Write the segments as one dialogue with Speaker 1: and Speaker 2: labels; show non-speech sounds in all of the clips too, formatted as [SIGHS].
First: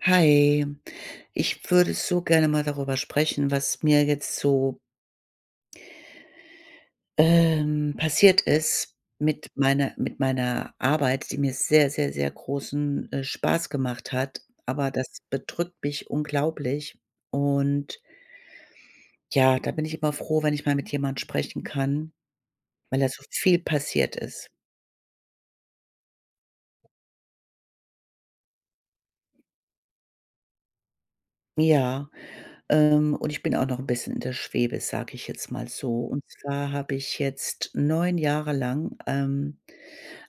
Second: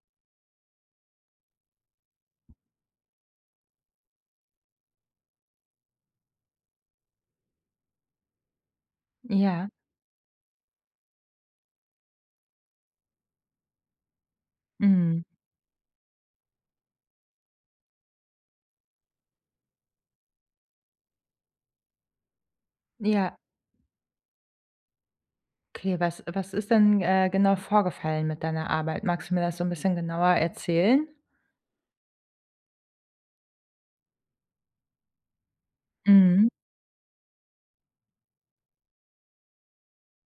Speaker 1: Hi. Ich würde so gerne mal darüber sprechen, was mir jetzt so ähm passiert ist mit
Speaker 2: Ja.
Speaker 1: meiner mit meiner Arbeit, die mir sehr, sehr, sehr großen, äh, Spaß gemacht hat, aber das
Speaker 2: Mhm.
Speaker 1: bedrückt mich unglaublich und ja, da bin ich immer froh, wenn ich mal mit jemand sprechen kann, weil da so
Speaker 2: Ja.
Speaker 1: viel passiert ist.
Speaker 2: Okay, was was ist denn, äh, genau vorgefallen mit deiner Arbeit? Magst du mir das so 'n bisschen genauer erzählen?
Speaker 1: Ja, ähm, und ich bin auch noch 'n bisschen in der Schwebe, sage ich jetzt mal so. Und
Speaker 2: Mhm.
Speaker 1: zwar habe ich jetzt 9 Jahre lang, ähm,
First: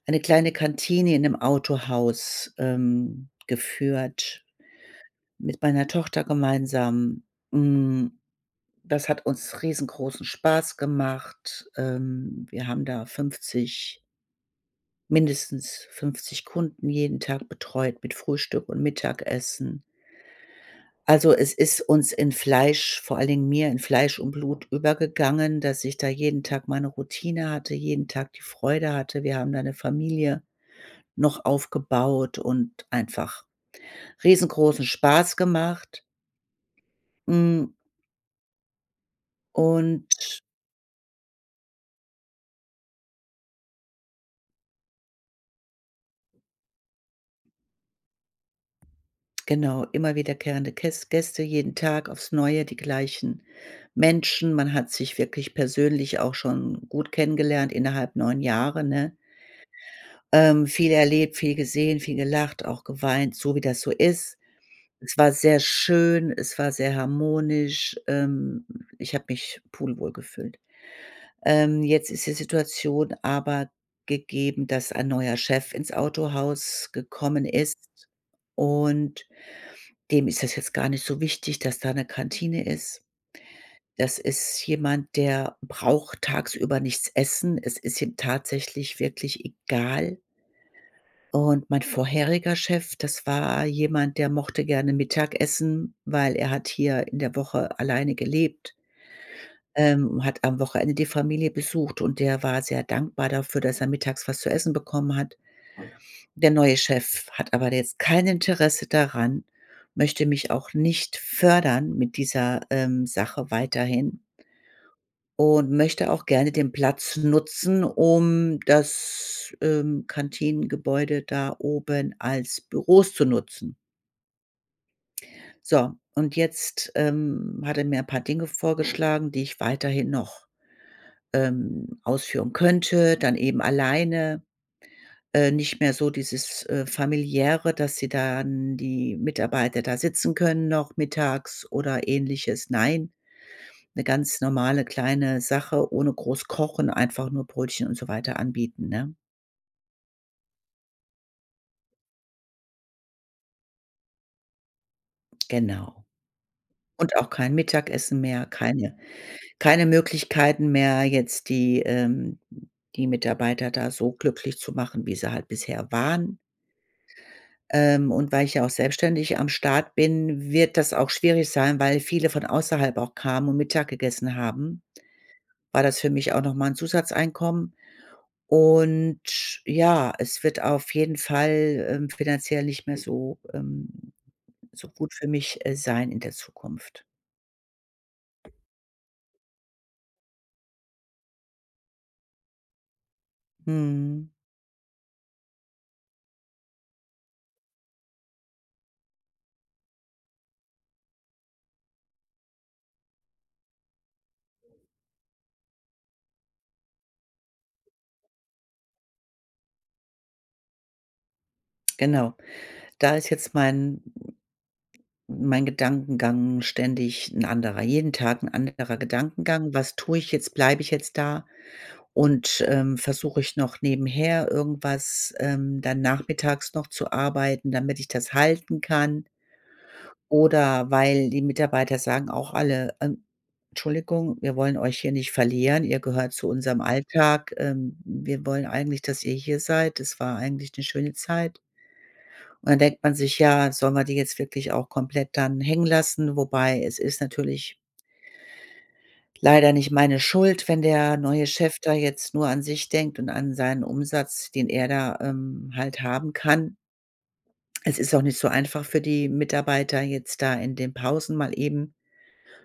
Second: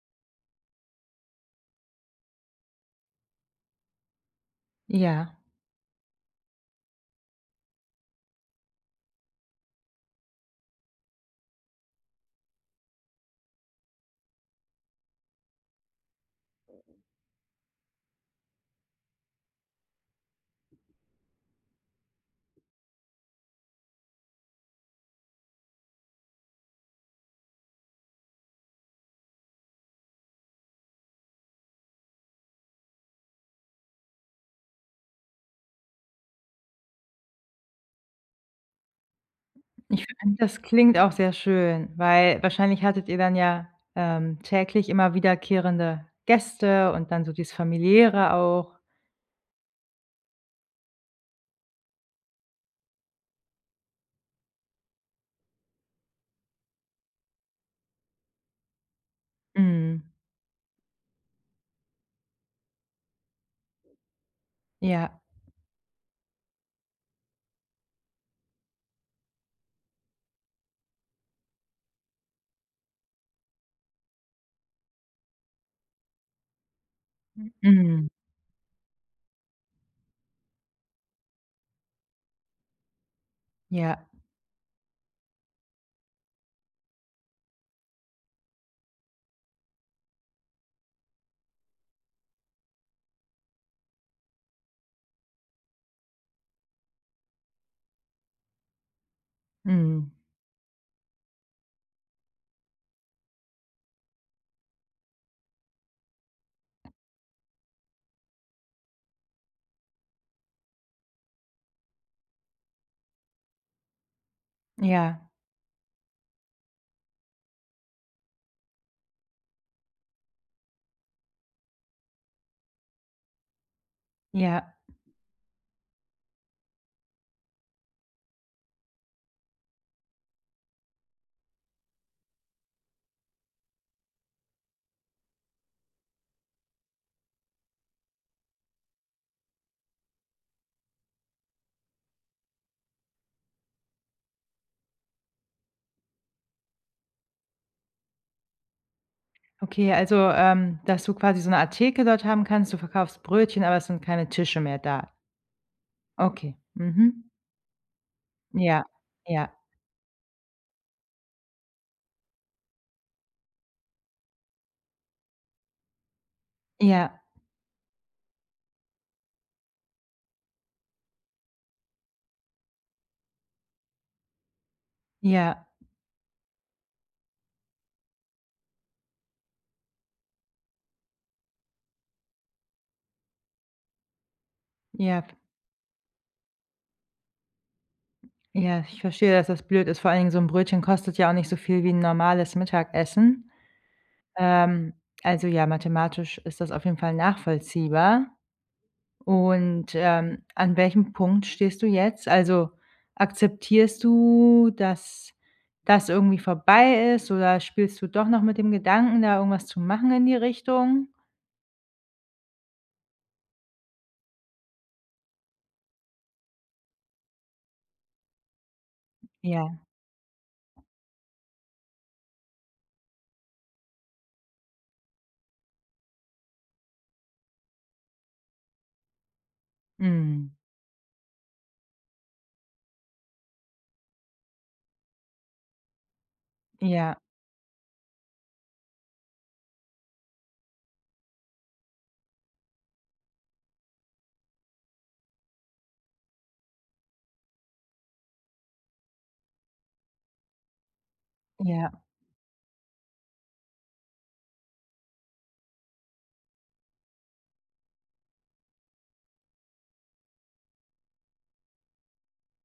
Speaker 1: eine kleine Kantine in 'nem Autohaus, ähm, geführt
Speaker 2: Ja.
Speaker 1: mit meiner Tochter gemeinsam. Hm, das hat uns riesengroßen Spaß gemacht. Ähm, wir haben da 50 mindestens 50 Kunden jeden Tag betreut mit Frühstück und Mittagessen. Also es ist uns in Fleisch vor allen Dingen mir in Fleisch und Blut übergegangen, dass ich da jeden Tag meine Routine hatte, jeden Tag die Freude hatte. Wir haben da 'ne Familie noch aufgebaut und einfach riesengroßen Spaß gemacht. Hm
Speaker 2: Ich
Speaker 1: und
Speaker 2: finde, das klingt auch sehr schön, weil wahrscheinlich hattet ihr dann ja, ähm, täglich immer wiederkehrende Gäste und dann so dieses Familiäre auch.
Speaker 1: Genau, immer wiederkehrende Käss Gäste jeden Tag aufs Neue, die gleichen Menschen. Man hat sich wirklich persönlich auch schon gut kennengelernt innerhalb 9 Jahre, ne?
Speaker 2: Mhm.
Speaker 1: Ähm, viel erlebt, viel gesehen, viel gelacht, auch geweint, so wie das so ist. Es
Speaker 2: Ja.
Speaker 1: war sehr schön, es war sehr harmonisch. Ähm, ich habe mich pudelwohl gefühlt. Ähm, jetzt ist die Situation aber gegeben, dass ein neuer Chef ins Autohaus gekommen ist
Speaker 2: Mhm.
Speaker 1: und dem ist das jetzt gar nicht so wichtig, dass da 'ne Kantine ist.
Speaker 2: Ja.
Speaker 1: Das ist jemand, der braucht tagsüber nichts essen. Es ist ihm tatsächlich wirklich egal. Und mein vorheriger Chef, das war jemand, der mochte gerne Mittagessen, weil er hat hier in der Woche alleine gelebt
Speaker 2: Mhm.
Speaker 1: ähm, hat am Wochenende die Familie besucht und der war sehr dankbar dafür, dass er Mittags was zu Essen bekommen hat. Der neue Chef hat aber jetzt kein Interesse daran, möchte mich auch nicht fördern mit dieser, ähm, Sache weiterhin.
Speaker 2: Ja.
Speaker 1: Und möchte auch gerne den Platz nutzen, um das, ähm, Kantinengebäude da oben als Büros zu nutzen.
Speaker 2: Ja.
Speaker 1: So, und jetzt, ähm, hat er mir ein paar Dinge vorgeschlagen, die ich weiterhin noch, ähm, ausführen könnte, dann eben alleine. Äh, nicht mehr so dieses, äh, Familiäre, dass die dann die Mitarbeiter da sitzen können noch mittags oder Ähnliches. Nein, 'ne ganz normale kleine Sache ohne groß Kochen, einfach nur Brötchen und so weiter anbieten, ne?
Speaker 2: Okay, also, ähm, dass du quasi so 'ne Art Theke dort haben kannst, du verkaufst Brötchen, aber es sind keine Tische mehr da?
Speaker 1: Genau.
Speaker 2: Okay,
Speaker 1: Und
Speaker 2: mhm.
Speaker 1: auch kein Mittagessen mehr,
Speaker 2: Ja,
Speaker 1: keine [INHALES]
Speaker 2: ja.
Speaker 1: keine Möglichkeiten mehr, jetzt die, ähm, die Mitarbeiter da so glücklich zu machen, wie sie halt bisher waren.
Speaker 2: Ja.
Speaker 1: Ähm, und weil ich ja auch selbstständig am Start bin, wird das auch schwierig sein, weil viele von außerhalb auch kamen und Mittag gegessen haben,
Speaker 2: Ja.
Speaker 1: war das für mich auch noch mal 'n Zusatzeinkommen. Und ja, es wird auf jeden Fall, ähm, finanziell nicht mehr so, ähm, so gut
Speaker 2: Ja.
Speaker 1: für mich sein in der Zukunft.
Speaker 2: Ja, ich verstehe, dass das blöd ist. Vor einigen so 'n Brötchen kostet ja auch nicht so viel wie 'n normales Mittagessen.
Speaker 1: Mhm.
Speaker 2: Ähm. [SMACKS LIPS] Also ja, mathematisch ist das auf jeden Fall nachvollziehbar. Und, ähm, an welchem Punkt stehst du jetzt? Also akzeptierst du, dass, das irgendwie vorbei ist oder spielst du doch noch mit dem Gedanken, da irgendwas zu machen in die Richtung?
Speaker 1: Genau. Da ist jetzt mein mein Gedankengang ständig 'n anderer, jeden Tag 'n anderer Gedankengang.
Speaker 2: Ja.
Speaker 1: Was tue ich jetzt? Bleib ich jetzt da? Und, ähm, versuch ich noch nebenher irgendwas, ähm, dann nachmittags noch zu arbeiten, damit ich das halten kann?
Speaker 2: Mm.
Speaker 1: Oder weil die Mitarbeiter sagen auch alle, ähm, Tschuldigung, wir wollen euch hier nicht verlieren, ihr gehört zu unserem
Speaker 2: Ja.
Speaker 1: Alltag, ähm, wir wollen eigentlich, dass ihr hier seid. Das war eigentlich 'ne schöne Zeit. Und dann denkt man sich, ja, sollen wir die jetzt wirklich auch komplett dann hängen lassen? Wobei es ist natürlich leider nicht meine Schuld, wenn der neue Chef
Speaker 2: Ja.
Speaker 1: da jetzt nur an sich denkt und an seinen Umsatz, den er da, ähm, halt haben kann. Es ist auch nicht so einfach für die Mitarbeiter, jetzt da in den Pausen mal eben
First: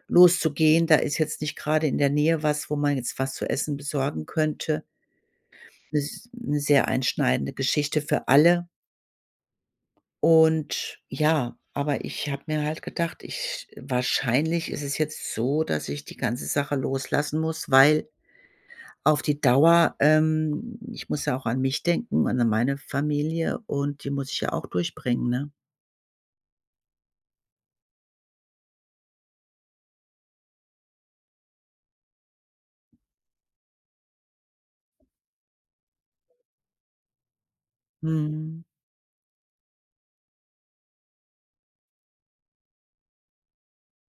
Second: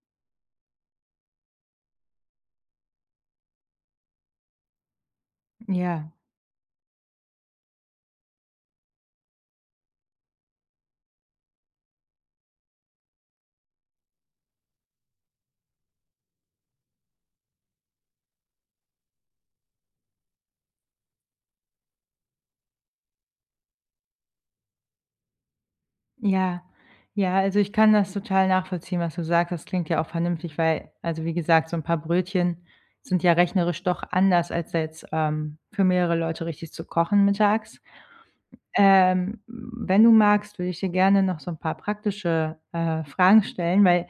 Speaker 1: loszugehen. Da ist jetzt nicht grade in der Nähe was, wo man jetzt was zu Essen besorgen könnte.
Speaker 2: Ja.
Speaker 1: Ist 'ne sehr einschneidende Geschichte für alle. Und ja, aber ich habe mir halt gedacht, ich sch wahrscheinlich ist es jetzt so, dass ich die ganze Sache loslassen muss, weil auf die Dauer, ähm, ich muss ja auch an mich denken und an meine Familie und die muss ich ja auch durchbringen, ne?
Speaker 2: Ja, ja, also, ich kann das total nachvollziehen, was du sagtest. Klingt ja auch vernünftig, weil also, wie gesagt, so 'n paar Brötchen sind ja rechnerisch doch anders als da jetzt, ähm, für mehrere Leute richtig zu kochen mittags.
Speaker 1: Mhm.
Speaker 2: Ähm, wenn du magst, würde ich dir gerne noch so 'n paar praktische, äh, Fragen stellen, weil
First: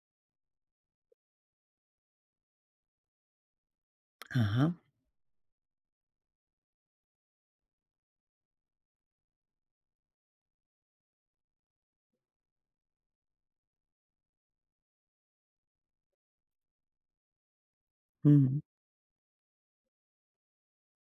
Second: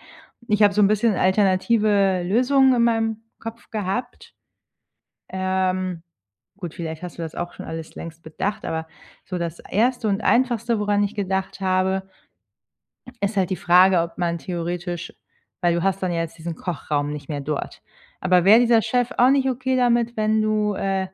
Speaker 2: ich hab so 'n bisschen alternative Lösungen in meinem Kopf gehabt.
Speaker 1: Aha.
Speaker 2: Ähm, gut, vielleicht hast du das auch schon alles längst bedacht, aber so das 1. und Einfachste, woran ich gedacht habe, ist halt die Frage, ob man theoretisch, weil du hast dann ja jetzt diesen Kochraum nicht mehr dort, aber wäre
Speaker 1: Mhm.
Speaker 2: dieser Chef auch nicht okay damit, wenn du, äh,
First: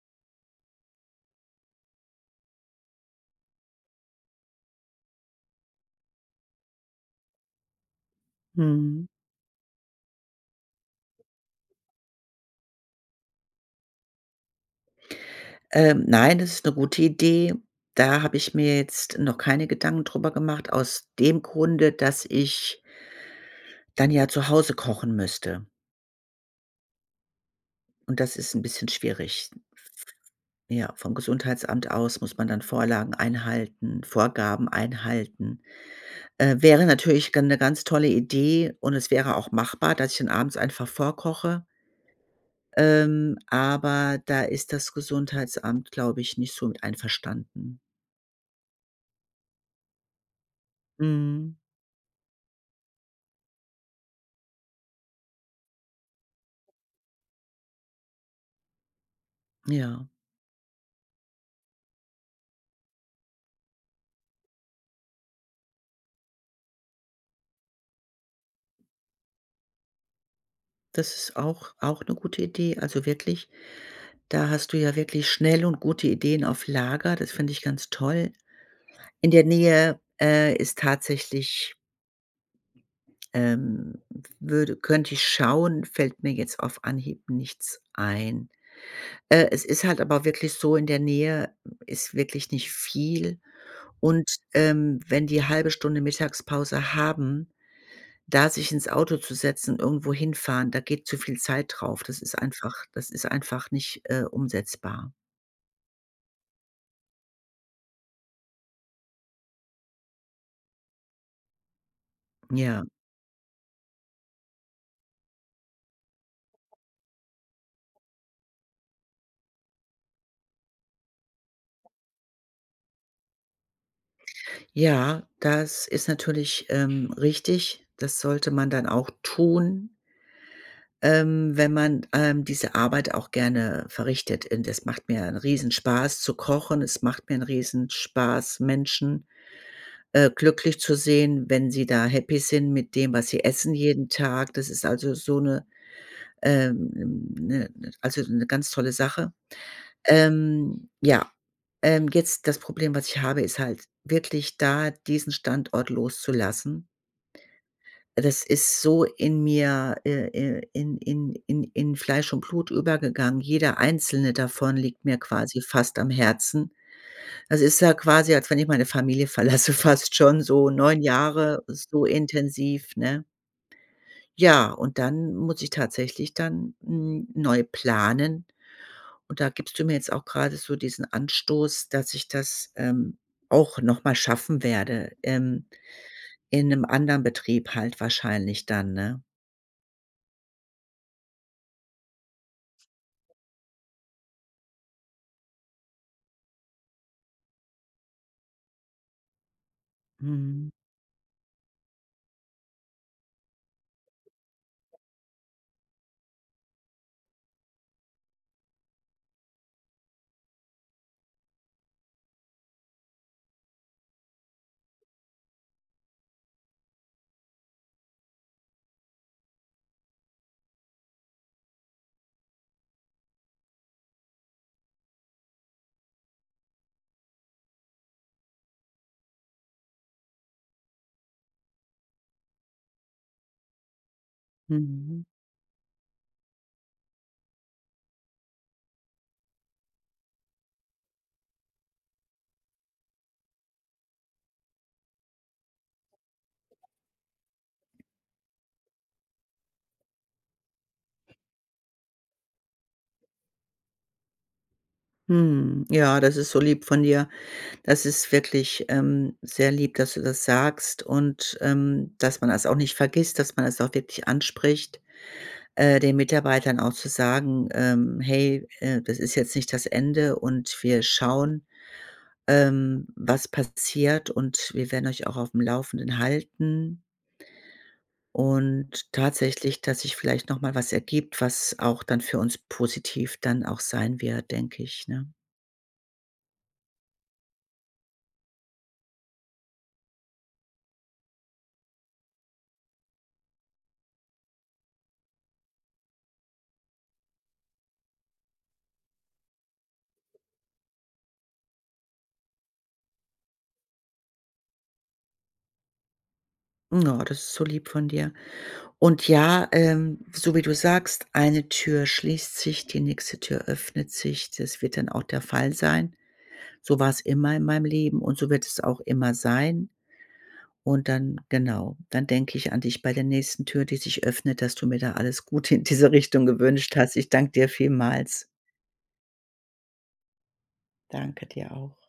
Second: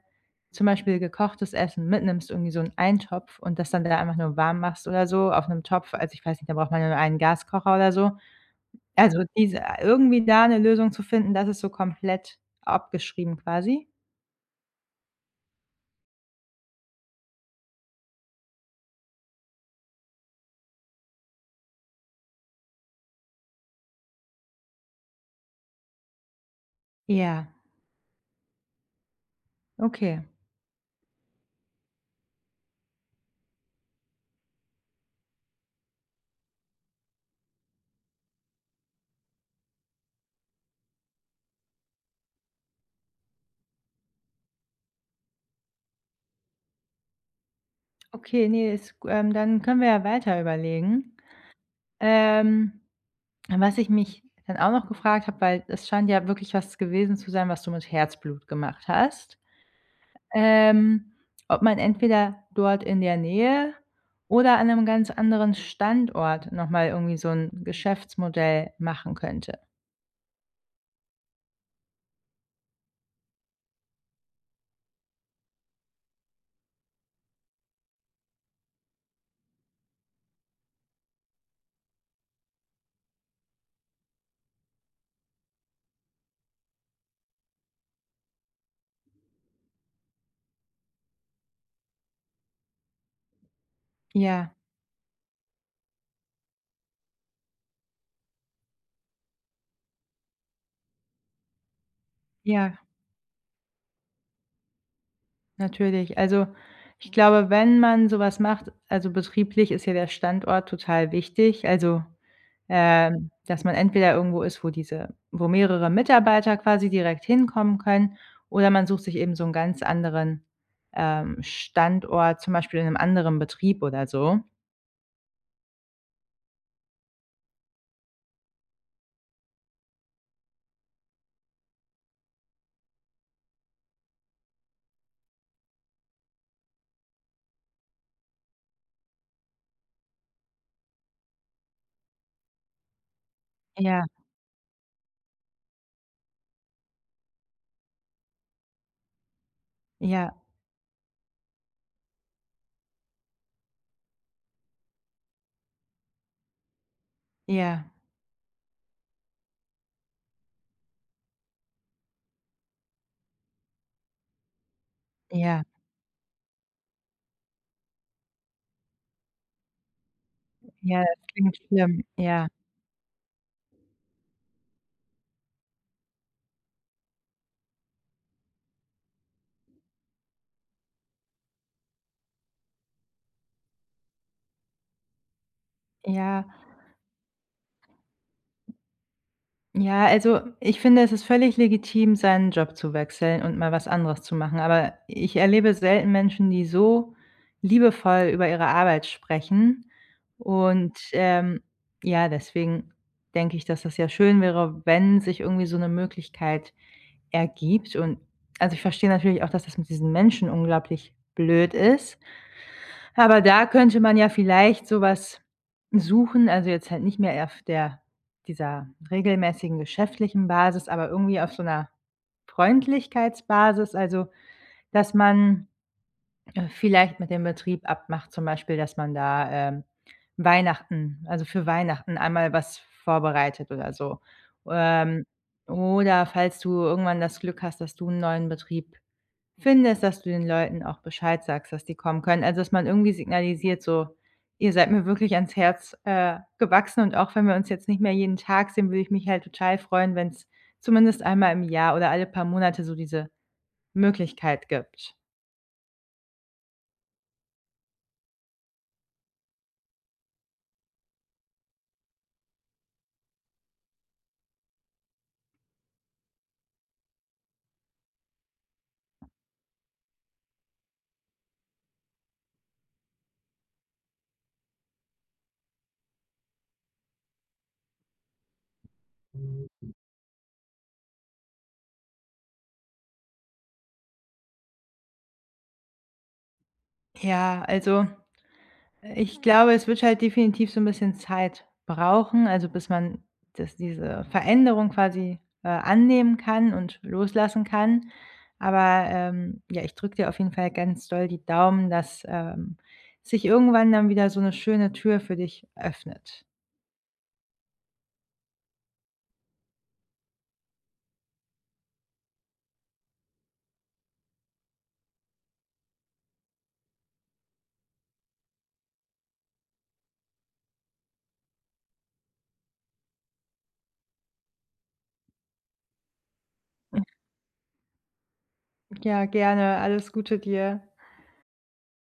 Speaker 2: zum Beispiel gekochtes Essen mitnimmst, irgendwie so 'n Eintopf und das dann wieder einfach nur warm machst oder so auf 'nem Topf, also, ich weiß nicht, da braucht man ja nur einen Gaskocher oder so.
Speaker 1: Mhm.
Speaker 2: Also diese irgendwie da 'ne Lösung zu finden, das ist so komplett abgeschrieben quasi?
Speaker 1: Ähm, nein, das ist 'ne gute Idee. Da habe ich mir jetzt noch keine Gedanken drüber gemacht aus dem Grunde, dass ich dann ja zu Hause kochen müsste.
Speaker 2: Ja.
Speaker 1: Und das ist 'n bisschen schwierig.
Speaker 2: Okay.
Speaker 1: Ja, vom Gesundheitsamt aus muss man dann Vorlagen einhalten, Vorgaben einhalten. Äh, wäre natürlich gan 'ne ganz tolle Idee und es wäre auch machbar, dass ich dann abends einfach vorkoche. Ähm, aber da ist das Gesundheitsamt, glaube ich, nicht so einverstanden.
Speaker 2: Okay, ne, ist, gu ähm, dann können wir ja weiter überlegen.
Speaker 1: Mhm.
Speaker 2: Ähm, was ich mich dann auch noch gefragt habe, weil es scheint ja wirklich was gewesen zu sein, was du mit Herzblut gemacht hast,
Speaker 1: Ja.
Speaker 2: ähm, ob man entweder dort in der Nähe oder an 'nem ganz anderen Standort noch mal irgendwie so 'n Geschäftsmodell machen könnte.
Speaker 1: Das ist auch auch 'ne gute Idee. Also wirklich, da hast du ja wirklich schnell und gute Ideen auf Lager. Das fänd ich ganz toll. In der Nähe, äh, ist tatsächlich ähm, w würde könnt ich schauen, fällt mir jetzt auf Anhieb nichts ein. Äh, es ist halt aber wirklich so, in der Nähe ist wirklich nicht viel. Und,
Speaker 2: Ja.
Speaker 1: ähm, wenn die 1/2 Stunde Mittagspause haben, da sich ins Auto zu setzen und irgendwo hinfahren, da geht zu viel Zeit drauf. Das ist einfach
Speaker 2: Ja.
Speaker 1: das ist einfach nicht, äh, umsetzbar.
Speaker 2: Natürlich. Also, ich glaube, wenn man so was macht, also, betrieblich ist hier der Standort total wichtig, also,
Speaker 1: Ja.
Speaker 2: ähm, dass man entweder irgendwo ist, wo diese wo mehrere Mitarbeiter quasi direkt hinkommen können oder man sucht sich eben so 'n ganz anderen, ähm, Standort, zum Beispiel in 'nem anderen Betrieb oder so.
Speaker 1: Ja, das ist natürlich, ähm, richtig. Das sollte man dann auch tun ähm, wenn man, ähm, diese Arbeit auch gerne verrichtet. Und es macht mir 'n Riesenspaß zu kochen. Es macht mir 'n Riesenspaß, Menschen, äh, glücklich zu sehen, wenn sie da Happy sind mit dem, was sie essen
Speaker 2: Ja.
Speaker 1: jeden Tag. Das ist also so 'ne, ähm, 'ne also, 'ne ganz tolle Sache.
Speaker 2: Ja.
Speaker 1: Ähm, ja, ähm, jetzt das Problem, was ich habe, ist halt wirklich da diesen Standort loszulassen.
Speaker 2: Ja.
Speaker 1: Das ist so in mir ir ir in in in in Fleisch und Blut übergegangen. Jeder einzelne davon liegt mir quasi
Speaker 2: Ja.
Speaker 1: fast am Herzen. Es ist ja quasi, als wenn ich meine Familie verlasse, fast schon so
Speaker 2: Ja,
Speaker 1: 9
Speaker 2: das klingt
Speaker 1: Jahre
Speaker 2: schlimm,
Speaker 1: so
Speaker 2: ja.
Speaker 1: intensiv, ne? Ja, und dann muss ich tatsächlich dann, hm, neu planen. Und da gibst du mir jetzt auch grade so diesen Anstoß, dass ich das, ähm, auch noch mal schaffen werde, ähm,
Speaker 2: Ja.
Speaker 1: in 'nem anderen Betrieb halt wahrscheinlich dann, ne?
Speaker 2: Ja, also, ich finde, es ist völlig legitim, seinen Job zu wechseln und mal was anderes zu machen, aber ich erlebe selten Menschen, die so liebevoll über ihre Arbeit sprechen
Speaker 1: Mhm.
Speaker 2: und, ähm, ja, deswegen denke ich, dass, das ja schön wäre, wenn sich irgendwie so 'ne Möglichkeit ergibt und also, ich versteh natürlich auch, dass das mit diesen Menschen unglaublich blöd ist, [INHALES] aber da könnte man ja vielleicht so was suchen, also, jetzt halt nicht mehr auf der dieser regelmäßigen geschäftlichen Basis, aber irgendwie auf so 'ner Freundlichkeitsbasis, also, dass man vielleicht mit dem Betrieb abmacht zum Beispiel, dass man da, ähm, Weihnachten also, für Weihnachten einmal was vorbereitet oder so.
Speaker 1: Mhm.
Speaker 2: Ähm, oder falls du irgendwann das Glück hast, dass du 'n neuen Betrieb findest, dass du den Leuten auch Bescheid sagst, dass die kommen können, also, dass man irgendwie signalisiert so: „Ihr seid mir wirklich ans Herz, äh, gewachsen und auch wenn wir uns jetzt nicht mehr jeden Tag sehen, würde ich mich halt total freuen, wenn's zumindest einmal im Jahr oder alle paar Monate so diese Möglichkeit gibt.“
Speaker 1: Mhm. Ja, das ist so lieb von dir. Das ist wirklich, ähm, sehr lieb, dass du das sagst und, ähm, dass man das auch nicht vergisst, dass man es auch wirklich anspricht, äh, den Mitarbeitern auch zu sagen, ähm: „Hey, äh, das ist jetzt nicht das Ende und wir schauen, ähm, was passiert und wir werden euch auch aufm Laufenden halten.“ Und tatsächlich, dass sich vielleicht noch mal was ergibt, was auch dann für uns positiv dann auch sein wird, denke ich, ne?
Speaker 2: Ja, also, ich glaube, es wird halt definitiv so 'n bisschen Zeit brauchen, also, bis man das diese Veränderung quasi, äh, annehmen kann und loslassen kann. Aber, ähm, ja, ich drücke dir auf jeden Fall ganz doll die Daumen, dass, ähm, sich irgendwann dann wieder so 'ne schöne Tür für dich öffnet.
Speaker 1: [SIGHS] Oh, das ist so lieb von dir. Und ja, ähm, so wie du sagst, eine Tür schließt sich, die nächste Tür öffnet sich. Das wird dann auch der Fall sein. So war's immer in meinem Leben und so wird es auch immer sein. Und dann genau, dann denke ich an dich bei der nächsten Tür, die sich öffnet, dass du mir da alles gute in diese [CHUCKLES] Richtung gewünscht hast. Ich dank dir vielmals.
Speaker 2: Ja, gerne. Alles Gute dir.
Speaker 1: Danke dir auch.